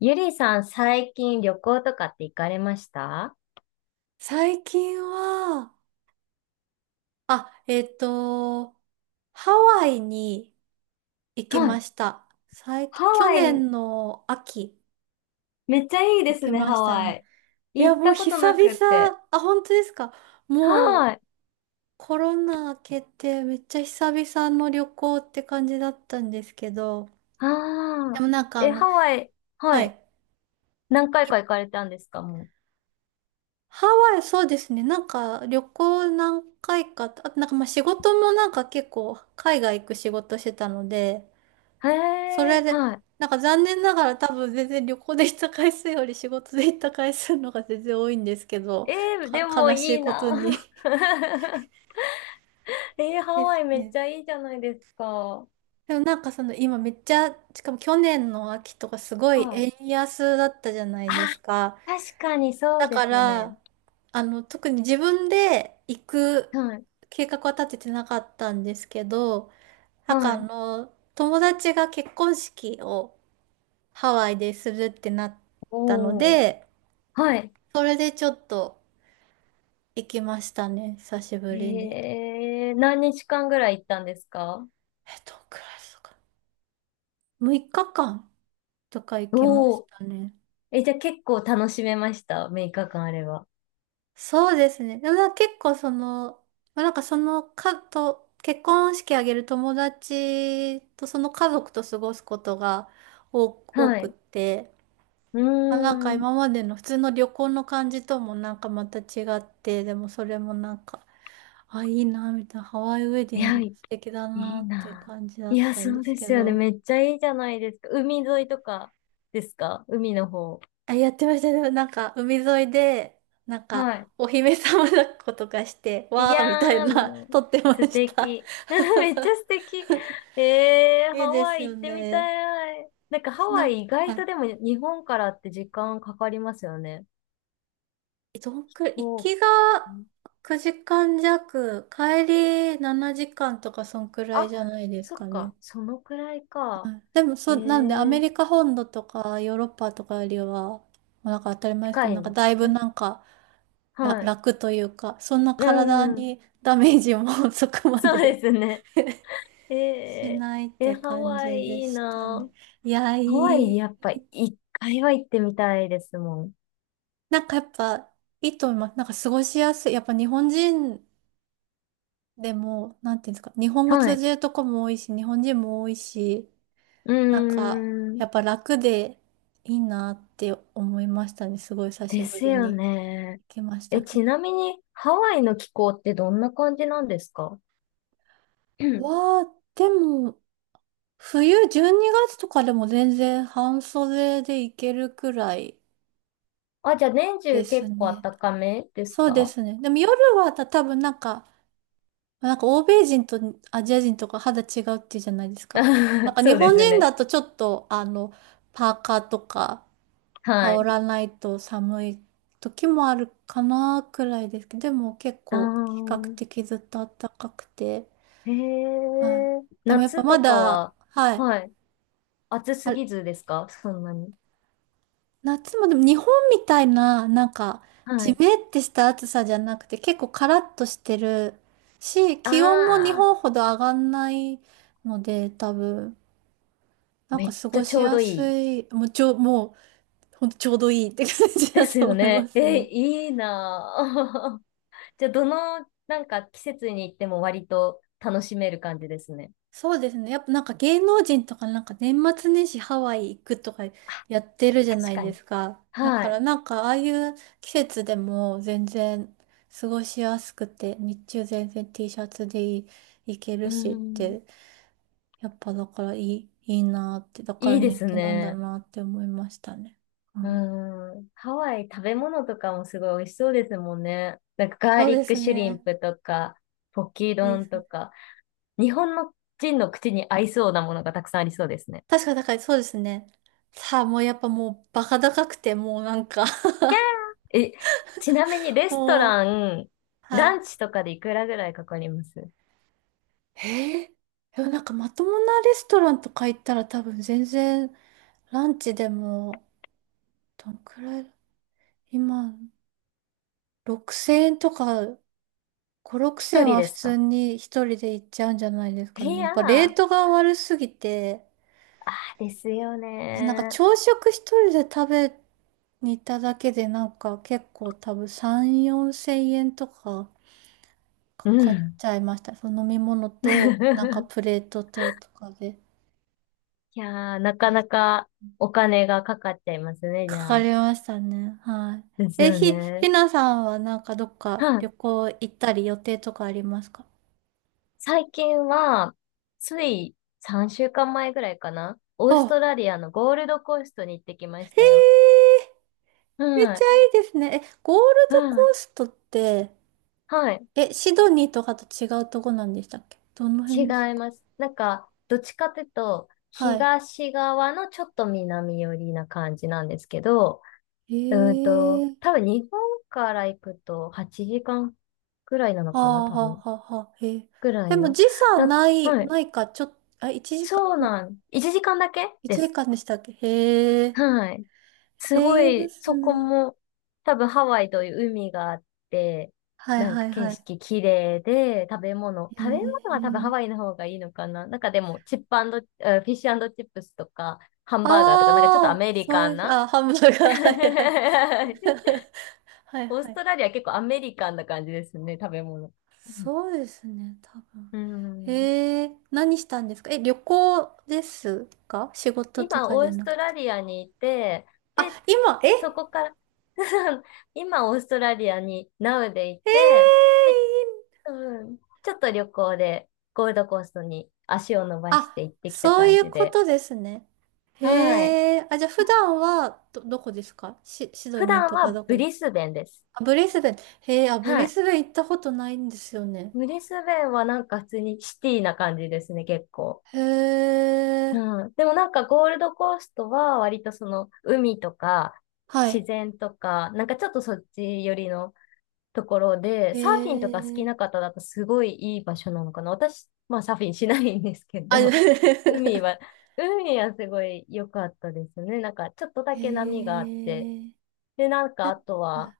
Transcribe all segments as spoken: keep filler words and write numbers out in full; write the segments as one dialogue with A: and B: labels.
A: ゆりさん、最近旅行とかって行かれました？
B: 最近は、あ、えっと、ハワイに行き
A: は
B: ま
A: い。
B: した。最
A: ハ
B: 近、去
A: ワイ、
B: 年の秋、
A: めっちゃいいで
B: 行
A: す
B: き
A: ね、
B: ま
A: ハ
B: した
A: ワ
B: ね。
A: イ。
B: いや、
A: 行っ
B: もう
A: たこと
B: 久
A: なくって。
B: 々、あ、本当ですか？も
A: は
B: う
A: い。
B: コロナ明けてめっちゃ久々の旅行って感じだったんですけど、
A: あ
B: で
A: あ。
B: もなんかあ
A: え、
B: の、
A: ハワイ、は
B: は
A: い。
B: い。
A: 何回か
B: い
A: 行かれたんですか、も
B: ハワイ、そうですね。なんか旅行何回か、あとなんかまあ仕事もなんか結構海外行く仕事してたので、
A: う。へ
B: そ
A: え、
B: れで、
A: は
B: なんか残念ながら多分全然旅行で行った回数より仕事で行った回数の方が全然多いんですけど、
A: い。えー、で
B: か、
A: も
B: 悲し
A: い
B: い
A: い
B: こ
A: な。
B: とに
A: えー、ハ
B: で
A: ワ
B: す
A: イめっ
B: ね。
A: ちゃいいじゃないですか。
B: でもなんかその今めっちゃ、しかも去年の秋とかすごい
A: はい。
B: 円安だったじゃない
A: あ、
B: ですか。
A: 確かにそう
B: だ
A: で
B: か
A: すね。
B: ら、あの、特に自分で行く
A: はい。
B: 計画は立ててなかったんですけど、なんか
A: は
B: あ
A: い。
B: の、友達が結婚式をハワイでするってなったの
A: おー。
B: で、
A: はい。
B: それでちょっと行きましたね。久しぶりに。
A: へえ、何日間ぐらい行ったんですか？
B: えっ、クラスか？むいかかんとか行きま
A: お
B: し
A: おー。
B: たね。
A: え、じゃあ結構楽しめました。ろっかか間あれば。
B: そうですね。でもなんか結構その、まあなんかそのかと、結婚式あげる友達とその家族と過ごすことが多、多
A: は
B: くっ
A: い。
B: て、
A: う
B: まあ、なんか
A: ーん。
B: 今までの普通の旅行の感じともなんかまた違って、でもそれもなんか、あ、いいな、みたいな、ハワイウェデ
A: い
B: ィン
A: や、
B: グ
A: い
B: 素敵だ
A: い
B: な
A: い
B: っていう
A: な。
B: 感じだ
A: い
B: っ
A: や、
B: たん
A: そ
B: で
A: う
B: す
A: で
B: け
A: すよね。
B: ど、
A: めっちゃいいじゃないですか。海沿いとかですか、海の方。
B: あ、やってましたね。でもなんか、海沿いで、なんか、
A: は
B: お姫様抱っことかして、
A: い。い
B: わーみたい
A: やー、
B: な、
A: もう
B: 撮ってま
A: 素
B: した。
A: 敵。めっちゃ素敵。ええ、ハ
B: いいで
A: ワ
B: す
A: イ
B: よ
A: 行ってみ
B: ね。
A: たい。なんかハ
B: な
A: ワ
B: んか、
A: イ意
B: は
A: 外
B: い、
A: とでも日本からって時間かかりますよね。
B: えどんくらい、行
A: そ
B: きが
A: う。
B: くじかん弱、帰りしちじかんとか、そんくらい
A: あ、
B: じゃないです
A: そ
B: か
A: っ
B: ね。
A: か、そのくらいか。
B: はい、でも、そ
A: え
B: う、なんで、アメ
A: え、
B: リカ本土とか、ヨーロッパとかよりは、まあなんか当たり前ですけ
A: 近
B: ど、
A: い
B: なん
A: ん
B: か
A: で
B: だい
A: す
B: ぶ
A: ね。
B: なんか、ら、
A: はい。
B: 楽というか、そんな
A: う
B: 体
A: ん、
B: にダメージも そこま
A: そうで
B: で
A: すね。え
B: し
A: え、
B: ないっ
A: え
B: て
A: ハ
B: 感
A: ワイ
B: じで
A: いい
B: したね。
A: な。
B: いや、い
A: ハワイ
B: い。
A: やっぱ一回は行ってみたいですもん。
B: なんかやっぱ、いいと思います。なんか過ごしやすい。やっぱ日本人でも、なんていうんですか、日本語
A: は
B: 通
A: い。
B: じるとこも多いし、日本人も多いし、
A: うー
B: なんか、
A: ん、
B: やっぱ楽でいいなって思いましたね。すごい久し
A: で
B: ぶ
A: す
B: り
A: よ
B: に
A: ね。
B: 行きました
A: え、
B: け
A: ち
B: ど。
A: なみにハワイの気候ってどんな感じなんですか？うん。
B: わあ、でも、冬じゅうにがつとかでも全然半袖でいけるくらい
A: あ、じゃあ年
B: で
A: 中
B: す
A: 結構
B: ね。
A: 暖かめです
B: そうで
A: か？
B: すね。でも夜はた多分なんか、なんか欧米人とアジア人とか肌違うっていうじゃないですか。なん か日
A: そうで
B: 本
A: す
B: 人
A: ね。
B: だとちょっとあの、パーカーとか羽
A: はい。
B: 織らないと寒い時もあるかなくらいですけど、でも結
A: あ
B: 構比較
A: ー。
B: 的ずっと暖かくて、
A: へ
B: はい。
A: え、
B: でもやっぱ
A: 夏
B: ま
A: とか
B: だ、
A: は、
B: はい。
A: はい。暑す
B: あ、
A: ぎずですか、そんなに。
B: 夏もでも日本みたいな、なんか、
A: は
B: ジ
A: い。
B: メってした暑さじゃなくて、結構カラッとしてるし、気温も日
A: ああ、
B: 本ほど上がんないので、多分、なん
A: め
B: か
A: っ
B: 過
A: ちゃ
B: ご
A: ち
B: し
A: ょう
B: や
A: どい
B: す
A: い。
B: い、もうちょ、もう、ほんとちょうどいいって感じ
A: で
B: だ
A: す
B: と
A: よ
B: 思いま
A: ね。
B: す
A: え、
B: ね。
A: いいなぁ。じゃあ、どの、なんか季節に行っても割と楽しめる感じですね。
B: そうですね。やっぱなんか芸能人とかなんか年末年始ハワイ行くとかやってるじゃな
A: 確
B: い
A: か
B: で
A: に。
B: すか。だ
A: は
B: から
A: い。
B: なんかああいう季節でも全然過ごしやすくて、日中全然 T シャツでい行ける
A: う
B: しっ
A: ん。
B: て、やっぱだからいい、いいなって、だから
A: いいで
B: 人
A: す
B: 気なんだ
A: ね。
B: なって思いましたね。う
A: う
B: ん、
A: ん。ハワイ食べ物とかもすごい美味しそうですもんね。なんかガー
B: そう
A: リ
B: で
A: ック
B: す
A: シュリン
B: ね。
A: プとか、ポキ
B: そうで
A: 丼
B: すね。
A: とか。日本の人の口に合いそうなものがたくさんありそうですね。
B: 確かだからそうですね。さあもうやっぱもうバカ高くてもうなんか
A: え、ちなみに レスト
B: もう、
A: ラン、
B: は
A: ラ
B: い。
A: ンチとかでいくらぐらいかかります？
B: へえ。でもなんかまともなレストランとか行ったら多分全然ランチでもどんくらい今ろくせんえんとかご、6000
A: 一
B: 円
A: 人
B: は
A: で
B: 普
A: す
B: 通
A: か？
B: に一人で行っちゃうんじゃないです
A: い
B: かね。やっ
A: や
B: ぱレー
A: ー、
B: トが悪すぎて、
A: ですよ
B: なんか
A: ね
B: 朝食一人で食べに行っただけでなんか結構多分さん、よんせんえんとかか
A: ー。う
B: かっ
A: ん。
B: ちゃいました。その飲み物となんか プレートととかで。
A: いやー、なかなかお金がかかっちゃいますね、じ
B: かか
A: ゃあ。
B: りましたね。は
A: で
B: い。
A: す
B: え、
A: よ
B: ひ、
A: ね。
B: ひなさんはなんかどっか
A: は
B: 旅
A: い。
B: 行行ったり予定とかありますか？
A: 最近は、ついさんしゅうかんまえぐらいかな。オースト
B: あ、
A: ラリアのゴールドコーストに行ってきまし
B: へ
A: たよ。
B: え、めっ
A: は
B: ちゃ
A: い。
B: いいですね。え、ゴールド
A: は
B: コ
A: い。
B: ーストって、
A: はい。
B: え、シドニーとかと違うとこなんでしたっけ？どの
A: 違
B: 辺です
A: い
B: か？
A: ます。なんか、どっちかというと、
B: は
A: 東側のちょっと南寄りな感じなんですけど、
B: い。
A: うーん
B: へ
A: と、
B: え、
A: 多分日本から行くとはちじかんぐらいなの
B: は
A: かな、
B: あ
A: 多
B: は
A: 分。
B: あはあはあ、へえ。
A: ぐら
B: で
A: い
B: も
A: の。
B: 時差
A: なんか、
B: ない、
A: はい。
B: ないか、ちょっと、あ、1時
A: そう
B: 間、ん、
A: なん。いちじかんだけで
B: 1
A: す。
B: 時間でしたっけ？へえ、
A: はい。すご
B: え、いいで
A: い、
B: す
A: そこ
B: ね。
A: も、多分ハワイという海があって、
B: はい
A: なん
B: は
A: か
B: い
A: 景
B: はい。
A: 色綺麗で、食べ物、
B: へ
A: 食べ物は多分ハ
B: え。
A: ワイの方がいいのかな。なんかでも、チップアンド、えーフィッシュチップスとか、ハンバーガーとか、なんかちょっと
B: あ
A: ア
B: あ、
A: メリ
B: そ
A: カ
B: うい
A: ン
B: う、
A: な。
B: あ、ハンバー ガー、はい
A: オー
B: はい。はいは
A: ス
B: い。
A: トラリア結構アメリカンな感じですね、食べ物。うん。
B: そうですね、多分。えー、何したんですか？え、旅行ですか？仕事と
A: 今、
B: か
A: オ
B: じゃ
A: ース
B: なく
A: ト
B: て。
A: ラリアにいて、
B: あ、
A: で、
B: 今、え、
A: そ
B: え
A: こから 今、オーストラリアに Now でい
B: ー、いい、
A: て、で、うん。ちょっと旅行でゴールドコーストに足を伸ばし
B: あ、
A: て行ってきた
B: そう
A: 感
B: いう
A: じ
B: こ
A: で。
B: とですね。
A: はい。
B: へえ、あ、じゃあ普段はど、どこですか？シ、シド
A: 普
B: ニー
A: 段
B: とか
A: は
B: どこ？
A: ブリスベンです。
B: あ、ブリスベン。へえ、あ、ブ
A: は
B: リ
A: い。
B: スベン行ったことないんですよね。
A: ブリスベンはなんか普通にシティな感じですね、結構。
B: へえ、
A: うん。でもなんかゴールドコーストは割とその海とか
B: は
A: 自
B: い。
A: 然とか、なんかちょっとそっち寄りのところで、
B: へ
A: サーフィンとか好きな
B: え。
A: 方だとすごいいい場所なのかな。私、まあサーフィンしないんですけ
B: あ、
A: ど、海は、海はすごい良かったですね。なんかちょっとだ
B: へ
A: け波があって、
B: え。
A: で、なんかあと
B: あ
A: は、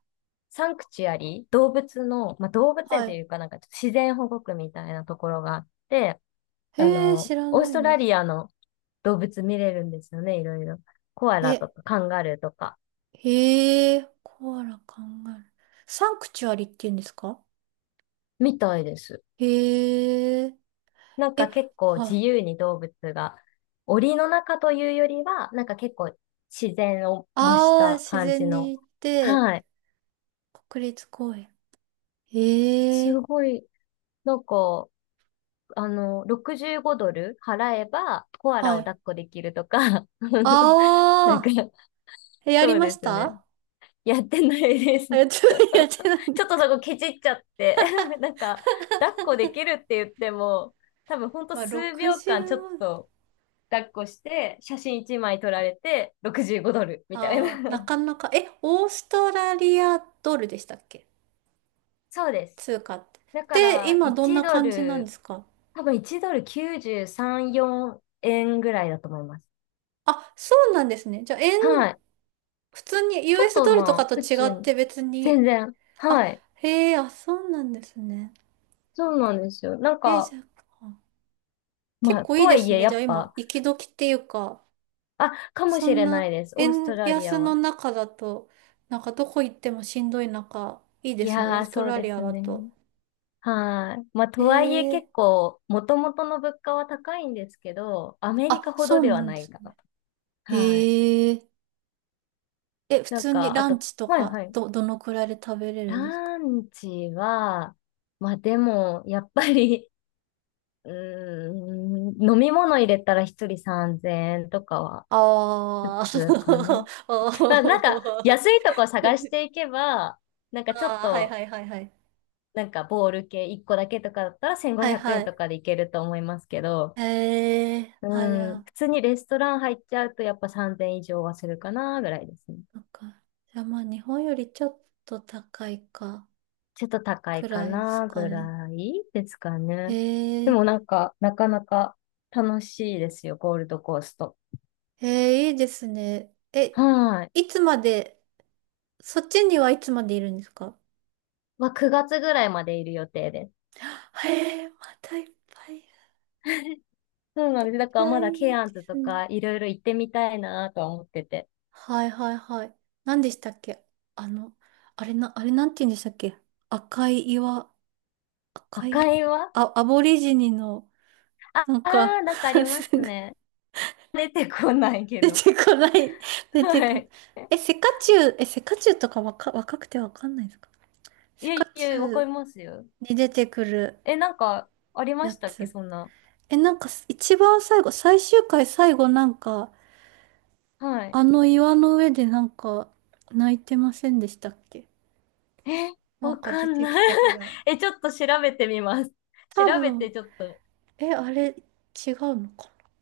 A: サンクチュアリ、動物の、まあ、動物
B: は
A: 園
B: い。
A: と
B: は
A: い
B: い、
A: うか、なんかちょっと自然保護区みたいなところがあって、あ
B: へえ、知
A: の、
B: ら
A: オー
B: な
A: ス
B: い
A: トラ
B: です。
A: リアの動物見れるんですよね、いろいろ。コア
B: え、
A: ラとかカンガルーとか、
B: へえ、コアラ、カンガルー。サンクチュアリって言うんですか？
A: みたいです。
B: へえ、
A: なんか
B: え、
A: 結構
B: は
A: 自
B: い。
A: 由に動物が、檻の中というよりは、なんか結構自然を模し
B: ああ、
A: た
B: 自
A: 感じ
B: 然に
A: の。
B: 行って、
A: はい。
B: 国立公園。へ
A: す
B: え、
A: ごい、なんか、あの、ろくじゅうごドル払えばコアラ
B: は
A: を抱
B: い。
A: っこできるとか、なんか、
B: ああ、えやり
A: そう
B: ま
A: で
B: し
A: すね。
B: た？
A: やってないです。
B: あ、やってない、やってない ん
A: ち
B: だ
A: ょっと
B: か。
A: そこケチっちゃって なんか、抱っこできるって言っても、多分ほんと
B: まあ、
A: 数秒
B: ろくじゅうご。
A: 間ちょっと抱っこして、写真いちまい撮られて、ろくじゅうごドルみたい
B: ああ、な
A: な。
B: かなか。え、オーストラリアドルでしたっけ？
A: そうです。
B: 通貨っ
A: だか
B: て。で、
A: ら、
B: 今どん
A: いち
B: な
A: ド
B: 感じなんで
A: ル、
B: すか？
A: 多分いちドルきゅうじゅうさん、よえんぐらいだと思います。
B: あ、そうなんですね。じゃあ、円、
A: はい。
B: 普通に
A: ちょっ
B: ユーエス
A: と
B: ドルと
A: ま
B: か
A: あ、
B: と
A: 普
B: 違
A: 通
B: っ
A: に。
B: て別
A: 全
B: に。
A: 然。
B: あ、
A: はい。
B: へえ、あ、そうなんですね。
A: そうなんですよ。なん
B: え、
A: か、
B: じゃあ、結
A: まあ、
B: 構
A: と
B: いい
A: は
B: で
A: い
B: す
A: え、
B: ね。
A: や
B: じゃあ
A: っ
B: 今、
A: ぱ、
B: 行き時っていうか、
A: あ、かも
B: そ
A: し
B: ん
A: れな
B: な
A: いです。オースト
B: 円
A: ラリ
B: 安
A: ア
B: の
A: は。
B: 中だと、なんかどこ行ってもしんどい中、いいで
A: い
B: すね。オー
A: やー、
B: スト
A: そう
B: ラ
A: で
B: リア
A: す
B: だ
A: ね。
B: と。
A: はい。まあ、と
B: へ
A: はいえ
B: え、
A: 結構、もともとの物価は高いんですけど、アメリカ
B: あ、
A: ほ
B: そ
A: どで
B: うな
A: は
B: ん
A: な
B: で
A: い
B: す
A: か
B: ね。
A: な。はい。
B: へえ、え、普
A: なん
B: 通に
A: か、あ
B: ラン
A: と、
B: チと
A: はいは
B: か、
A: い。
B: ど、どのくらいで食べれるんですか？
A: ランチは、まあでも、やっぱり、うーん、飲み物入れたら一人さんぜんえんとかは普
B: あ
A: 通かな。
B: ー お
A: まあなんか、
B: ー
A: 安いとこ探し ていけば、なんかちょっ
B: あー、はい
A: と、
B: はいはいはい。
A: なんかボール系いっこだけとかだったら
B: は
A: 1500
B: いは
A: 円と
B: い。
A: かでいけると思いますけど、
B: へえ、あ、じゃ
A: うん、
B: あ、
A: 普通にレストラン入っちゃうとやっぱさんぜん以上はするかな、ぐらいですね。
B: なんか、じゃあまあ日本よりちょっと高いか、
A: ちょっと高
B: く
A: いか
B: らいです
A: な
B: か
A: ぐ
B: ね。
A: らいですかね。
B: へ
A: で
B: え、
A: もなんか、なかなか楽しいですよ、ゴールドコースト。
B: へえ、いいですね。え、
A: はい。
B: いつまで、そっちにはいつまでいるんですか？
A: まあ、くがつぐらいまでいる予定です。
B: へえ、またいっぱい。い
A: そうなんです。だから
B: や、
A: ま
B: い
A: だケ
B: い
A: ア
B: で
A: ンズ
B: す
A: と
B: ね。
A: かいろいろ行ってみたいなとは思ってて。
B: はいはいはい。何でしたっけ？あの、あれな、あれなんて言うんでしたっけ？赤い岩、赤
A: 赤
B: い、
A: いは、
B: あ、アボリジニの、
A: あ
B: なん
A: あ
B: か
A: ー、なんかあり ま
B: す
A: す
B: ぐ
A: ね。出てこないけ
B: 出
A: ど。
B: てこない、出て
A: は
B: こない。
A: い。
B: え、セカチュウ、え、セカチュウとか若、若くてわかんないですか？
A: い
B: セ
A: や
B: カ
A: い
B: チュ
A: や、わか
B: ウ
A: りますよ。
B: に出てくる
A: え、なんかありま
B: や
A: したっけ、
B: つ。
A: そんな。
B: え、なんか一番最後、最終回最後なんか、
A: はい。
B: あの岩の上でなんか泣いてませんでしたっけ？
A: え、
B: なん
A: わ
B: か
A: か
B: 出
A: ん
B: て
A: な
B: き
A: い。
B: た気が。
A: え、ちょっと調べてみます。調
B: 多
A: べ
B: 分、
A: てちょっと
B: え、あれ、違うのか